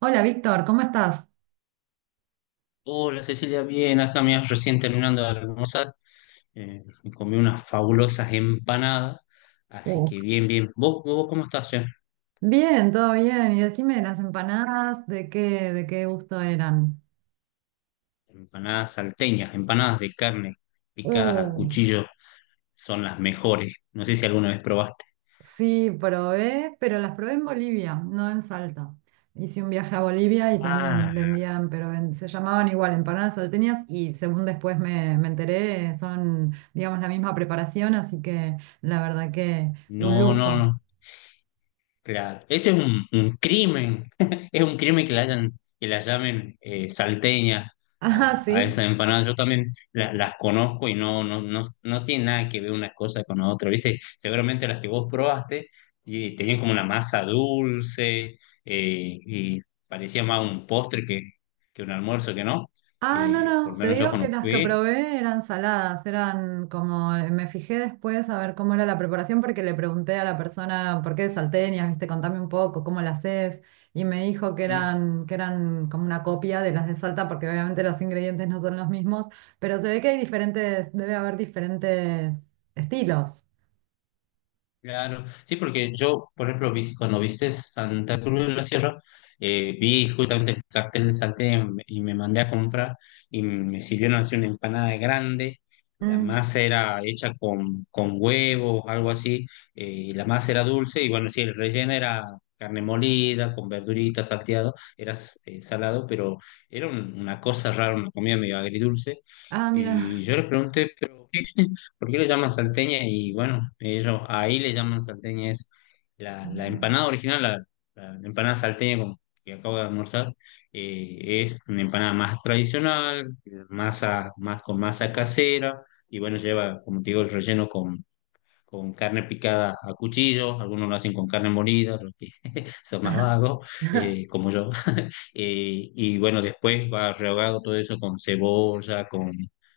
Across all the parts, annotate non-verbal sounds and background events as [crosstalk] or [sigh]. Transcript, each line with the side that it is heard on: right: Hola Víctor, ¿cómo estás?
left: Hola Cecilia, bien, acá me recién terminando de almorzar, me comí unas fabulosas empanadas, así
right: Oh,
left: que bien, bien. ¿Vos cómo estás, che?
right: bien, todo bien. Y decime las empanadas, ¿de qué gusto eran?
left: Empanadas salteñas, empanadas de carne picadas a
right: Oh,
left: cuchillo son las mejores. No sé si alguna vez probaste.
right: sí, probé, pero las probé en Bolivia, no en Salta. Hice un viaje a Bolivia y
left: Ah,
right: también vendían, pero se llamaban igual empanadas salteñas y según después me enteré, son, digamos, la misma preparación, así que la verdad que un
left: no, no,
right: lujo.
left: no. Claro, ese es un crimen, [laughs] es un crimen que la hayan, que la llamen salteña
right: [laughs] Ah,
left: a
right: sí.
left: esa empanada. Yo también las conozco y no, no, no, no tiene nada que ver una cosa con la otra, ¿viste? Seguramente las que vos probaste y tenían como una masa dulce y parecía más un postre que un almuerzo que no.
right: Ah, no,
left: Por
right: no,
left: lo
right: te
left: menos yo
right: digo que
left: cuando
right: las que
left: fui.
right: probé eran saladas, eran como, me fijé después a ver cómo era la preparación porque le pregunté a la persona, ¿por qué de salteñas? Viste, contame un poco, ¿cómo las haces? Y me dijo que eran como una copia de las de Salta porque obviamente los ingredientes no son los mismos, pero se ve que hay diferentes, debe haber diferentes estilos.
left: Claro, sí, porque yo, por ejemplo, vi cuando viste Santa Cruz de la Sierra, vi justamente el cartel de Salté y me mandé a comprar y me sirvieron así una empanada grande. La
right: Mm.
left: masa era hecha con huevos, algo así, y la masa era dulce y bueno, sí, el relleno era carne molida, con verduritas, salteado, era salado, pero era una cosa rara, una comida medio agridulce.
right: Ah,
left: Y
right: mira.
left: yo le pregunté, ¿por qué le llaman salteña? Y bueno, ellos ahí le llaman salteña, es la empanada original, la empanada salteña que acabo de almorzar, es una empanada más tradicional, masa, más con masa casera, y bueno, lleva, como te digo, el relleno con carne picada a cuchillo, algunos lo hacen con carne molida, los que [laughs] son más
right: Ah.
left: vagos,
right: [laughs]
left: como yo. [laughs] Y bueno, después va rehogado todo eso con cebolla,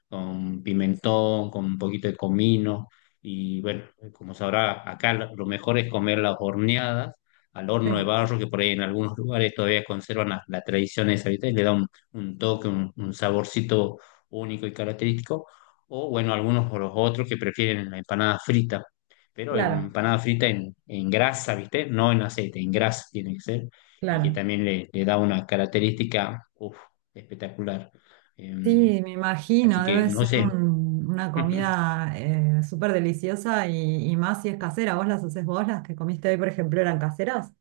left: con pimentón, con un poquito de comino. Y bueno, como sabrá, acá lo mejor es comer las horneadas al horno de
right: Sí,
left: barro, que por ahí en algunos lugares todavía conservan la tradición esa, ¿viste? Y le da un toque, un saborcito único y característico, o bueno, algunos o los otros que prefieren la empanada frita, pero
right: claro,
left: empanada frita en grasa, ¿viste? No en aceite, en grasa tiene que ser, y que
right: claro.
left: también le da una característica uf, espectacular. Em,
right: Sí, me
left: Así
right: imagino,
left: que
right: debe
left: no
right: ser
left: sé.
right: una
left: [laughs]
right: comida súper deliciosa y más si es casera. ¿Vos las haces vos? Las que comiste hoy, por ejemplo, eran caseras.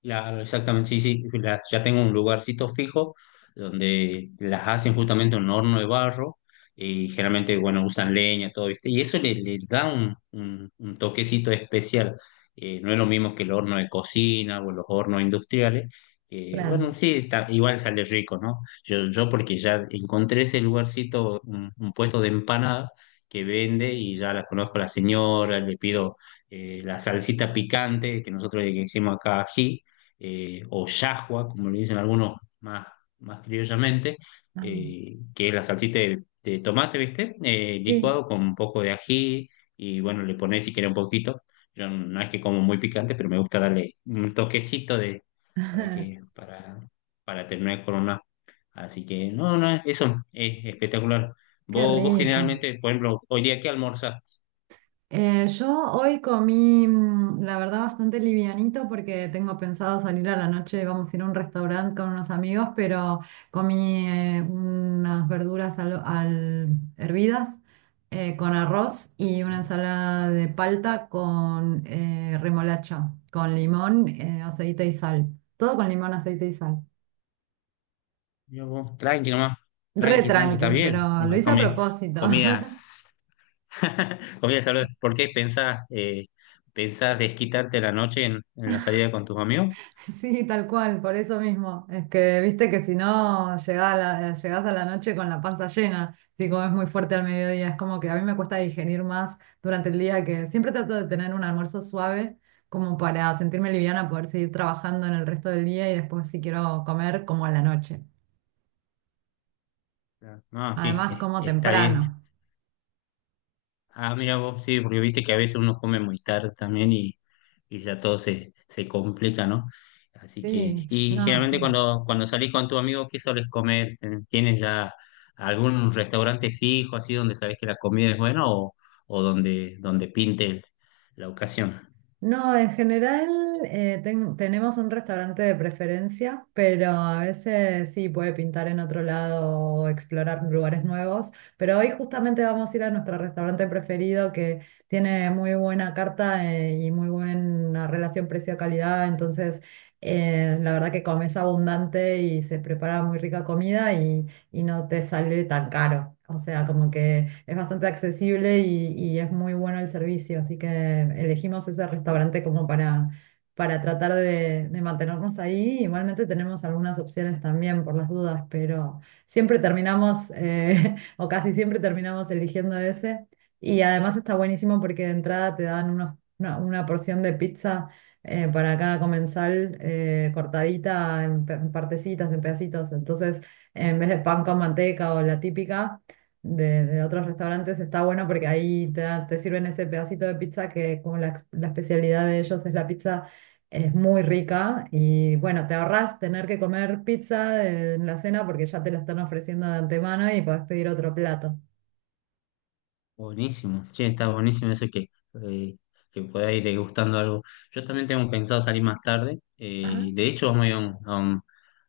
left: Claro, exactamente, sí, sí, ya tengo un lugarcito fijo donde las hacen justamente en un horno de barro y generalmente, bueno, usan leña, todo, ¿viste? Y eso le da un, un toquecito especial. No es lo mismo que el horno de cocina o los hornos industriales, que,
right: Claro.
left: bueno, sí, igual sale rico, ¿no? Yo porque ya encontré ese lugarcito, un puesto de empanada que vende y ya la conozco a la señora, le pido la salsita picante que nosotros le decimos acá ají, o yahua, como le dicen más criollamente,
right: Ah,
left: que es la salsita de tomate, ¿viste?
right: sí,
left: Licuado con un poco de ají y bueno, le pones si quieres un poquito. Yo no es que como muy picante, pero me gusta darle un toquecito para que,
right: [laughs]
left: para, para terminar con una. Así que no, no, eso es espectacular.
right: qué
left: Vos
right: rico.
left: generalmente, por ejemplo, hoy día, ¿qué almorzás?
right: Yo hoy comí, mm, la verdad, bastante livianito porque tengo pensado salir a la noche, vamos a ir a un restaurante con unos amigos, pero comí unas verduras hervidas con arroz y una ensalada de palta con remolacha, con limón, aceite y sal. Todo con limón, aceite y sal.
left: Yo, vos, tranqui nomás,
right: Re
left: tranqui, tranqui, está
right: tranqui,
left: bien.
right: pero
left: No
right: lo
left: me
right: hice a
left: comí
right: propósito. [laughs]
left: comidas. [laughs] Comidas saludables. ¿Por qué pensás, pensás desquitarte la noche en la salida con tus amigos?
right: [laughs] Sí, tal cual, por eso mismo. Es que viste que si no llegás a llegás a la noche con la panza llena, si comes muy fuerte al mediodía, es como que a mí me cuesta digerir más durante el día, que siempre trato de tener un almuerzo suave como para sentirme liviana, poder seguir trabajando en el resto del día y después si quiero comer como a la noche.
left: Claro. No, sí,
right: Además, como
left: está bien.
right: temprano.
left: Ah, mira vos, sí, porque viste que a veces uno come muy tarde también y ya todo se complica, ¿no? Así
right: Sí,
left: que, y
right: no,
left: generalmente
right: sí.
left: cuando salís con tu amigo, ¿qué solés comer? ¿Tienes ya algún restaurante fijo así donde sabés que la comida es buena o donde pinte la ocasión?
right: No, en general tenemos un restaurante de preferencia, pero a veces sí puede pintar en otro lado o explorar lugares nuevos. Pero hoy justamente vamos a ir a nuestro restaurante preferido que tiene muy buena carta y muy buena relación precio-calidad. Entonces, la verdad que comes abundante y se prepara muy rica comida y no te sale tan caro. O sea, como que es bastante accesible y es muy bueno el servicio. Así que elegimos ese restaurante como para tratar de mantenernos ahí. Igualmente tenemos algunas opciones también por las dudas, pero siempre terminamos, [laughs] o casi siempre terminamos eligiendo ese. Y además está buenísimo porque de entrada te dan una porción de pizza para cada comensal cortadita en, en partecitas, en pedacitos. Entonces en vez de pan con manteca o la típica de otros restaurantes, está bueno porque ahí te sirven ese pedacito de pizza que como la especialidad de ellos es la pizza, es muy rica y bueno, te ahorras tener que comer pizza en la cena porque ya te la están ofreciendo de antemano y podés pedir otro plato.
left: Buenísimo, sí, está buenísimo eso eh, que pueda ir degustando algo. Yo también tengo pensado salir más tarde.
right: Ajá,
left: De hecho, vamos a ir a un, a un-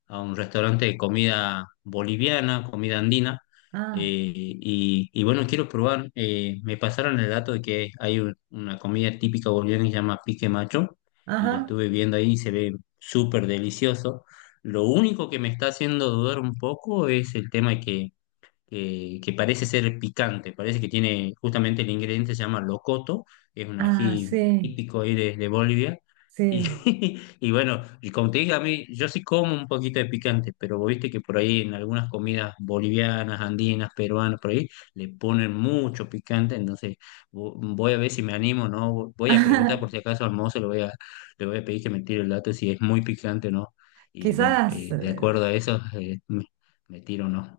left: a un restaurante de comida boliviana, comida andina.
right: ah,
left: Y bueno, quiero probar. Me pasaron el dato de que hay una comida típica boliviana que se llama pique macho. Y la
right: ajá,
left: estuve viendo ahí y se ve súper delicioso. Lo único que me está haciendo dudar un poco es el tema de que parece ser picante, parece que tiene justamente el ingrediente, se llama locoto, es un
right: ah,
left: ají
right: sí,
left: típico ahí de Bolivia. Y
right: sí.
left: [laughs] y bueno, y como te dije, a mí yo sí como un poquito de picante, pero vos viste que por ahí en algunas comidas bolivianas, andinas, peruanas, por ahí le ponen mucho picante, entonces voy a ver si me animo, ¿no? Voy a preguntar por si
right: [laughs]
left: acaso al mozo, le voy a pedir que me tire el dato si es muy picante o no. Y bueno,
right: Quizás
left: de acuerdo a eso, me tiro o no.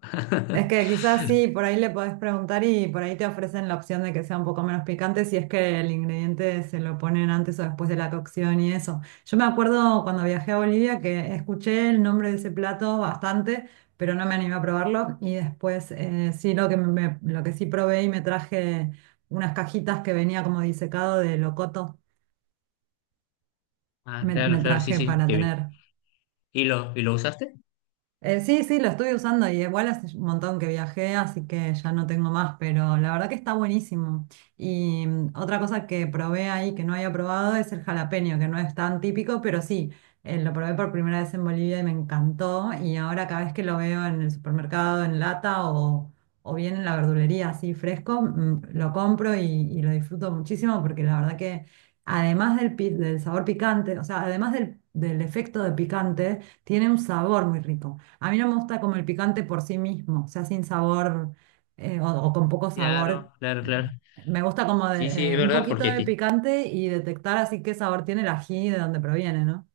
right: Es
left: [laughs]
right: que quizás sí, por ahí le podés preguntar y por ahí te ofrecen la opción de que sea un poco menos picante si es que el ingrediente se lo ponen antes o después de la cocción y eso. Yo me acuerdo cuando viajé a Bolivia que escuché el nombre de ese plato bastante, pero no me animé a probarlo y después sí lo que lo que sí probé y me traje unas cajitas que venía como disecado de locoto,
left: Ah, claro,
right: me
left: claro, sí,
right: traje
left: sí,
right: para
left: que vi.
right: tener.
left: ¿Y lo usaste?
right: Sí, sí, lo estoy usando y igual hace un montón que viajé, así que ya no tengo más, pero la verdad que está buenísimo. Y mm, otra cosa que probé ahí que no había probado es el jalapeño, que no es tan típico, pero sí, lo probé por primera vez en Bolivia y me encantó. Y ahora cada vez que lo veo en el supermercado, en lata o bien en la verdulería así fresco, mm, lo compro y lo disfruto muchísimo porque la verdad que además del sabor picante, o sea, además del efecto de picante, tiene un sabor muy rico. A mí no me gusta como el picante por sí mismo, o sea, sin sabor o con poco sabor.
left: Claro, claro, claro.
right: Me gusta como
left: Sí, sí, es
right: un
left: verdad,
right: poquito
left: porque
right: de picante y detectar así qué sabor tiene el ají y de dónde proviene, ¿no?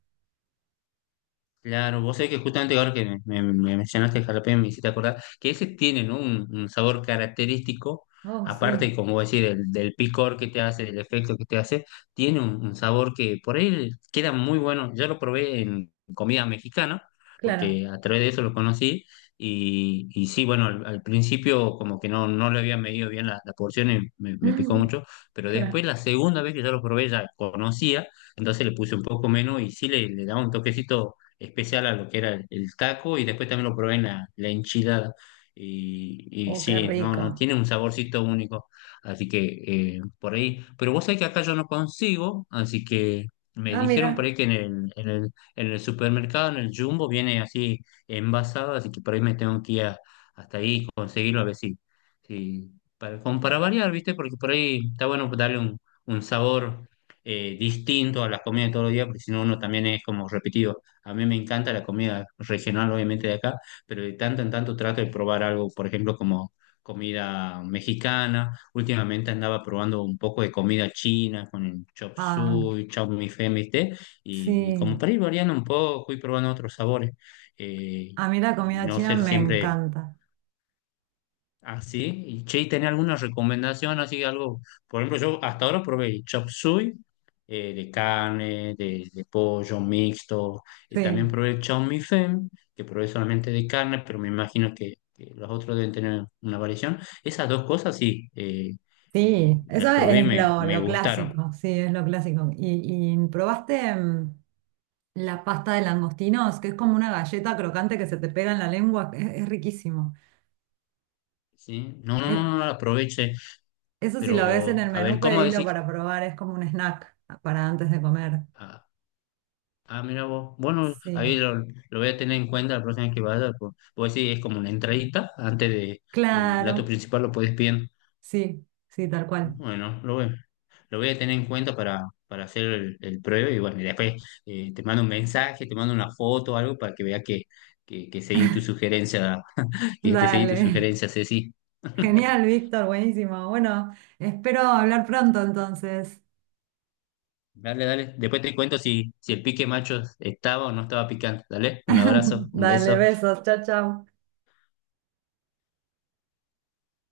left: claro, vos sabés que justamente ahora que me mencionaste el jalapeño, me hiciste acordar que ese tiene, ¿no?, un sabor característico,
right: Oh, sí,
left: aparte, como vos decís, del picor que te hace, del efecto que te hace, tiene un sabor que por ahí queda muy bueno. Yo lo probé en comida mexicana,
right: claro.
left: porque a través de eso lo conocí, y sí, bueno, al principio como que no, no le había medido bien la porción y me picó
right: [laughs]
left: mucho, pero
right: Claro.
left: después la segunda vez que yo lo probé ya conocía, entonces le puse un poco menos y sí le daba un toquecito especial a lo que era el taco y después también lo probé en la enchilada. Y
right: Oh, qué
left: sí, no, no,
right: rico.
left: tiene un saborcito único. Así que por ahí, pero vos sabés que acá yo no consigo, así que me
right: Ah,
left: dijeron por
right: mira.
left: ahí que en el supermercado, en el Jumbo, viene así envasado, así que por ahí me tengo que ir hasta ahí y conseguirlo a ver si, sí, para, como para variar, ¿viste? Porque por ahí está bueno darle un sabor distinto a las comidas de todos los días, porque si no uno también es como repetido. A mí me encanta la comida regional, obviamente de acá, pero de tanto en tanto trato de probar algo, por ejemplo, como comida mexicana. Últimamente andaba probando un poco de comida china con el chop
right: Ah,
left: suey, chow meinfen, ¿viste? Y
right: sí.
left: como para ir variando un poco, ir probando otros sabores. Eh,
right: A mí la
left: y
right: comida
left: no
right: china
left: ser
right: me
left: siempre.
right: encanta.
left: Ah, sí. Y che, ¿tenés alguna recomendación? Así algo, por ejemplo, yo hasta ahora probé chop suey de carne, de pollo mixto, y
right: Sí.
left: también probé el chow mein fen, que probé solamente de carne, pero me imagino que los otros deben tener una variación. Esas dos cosas sí,
right: Sí, eso
left: las probé y
right: es
left: me
right: lo
left: gustaron.
right: clásico, sí, es lo clásico. Y probaste? Mm, la pasta de langostinos, que es como una galleta crocante que se te pega en la lengua, es riquísimo.
left: ¿Sí? No, no, no,
right: Eh,
left: no las aproveché,
right: eso si lo ves en
left: pero
right: el
left: a ver,
right: menú,
left: ¿cómo
right: pedilo
left: decís?
right: para probar, es como un snack para antes de comer.
left: Ah. Ah, mira vos. Bueno,
right: Sí,
left: ahí lo voy a tener en cuenta la próxima vez que vaya. Pues, vos decís, es como una entradita antes de, del plato
right: claro,
left: principal, lo puedes pedir.
right: sí, sí, tal cual.
left: Bueno, lo voy a tener en cuenta para hacer el pruebe. Y bueno, y después te mando un mensaje, te mando una foto o algo para que veas que seguí tu sugerencia, [laughs] que te seguí tu
right: Dale,
left: sugerencia, Ceci.
right: [laughs]
left: [laughs]
right: genial, Víctor, buenísimo. Bueno, espero hablar pronto entonces.
left: Dale, dale. Después te cuento si, si el pique macho estaba o no estaba picante. Dale, un abrazo,
right: [laughs]
left: un
right: Dale,
left: beso.
right: besos, chao, chao.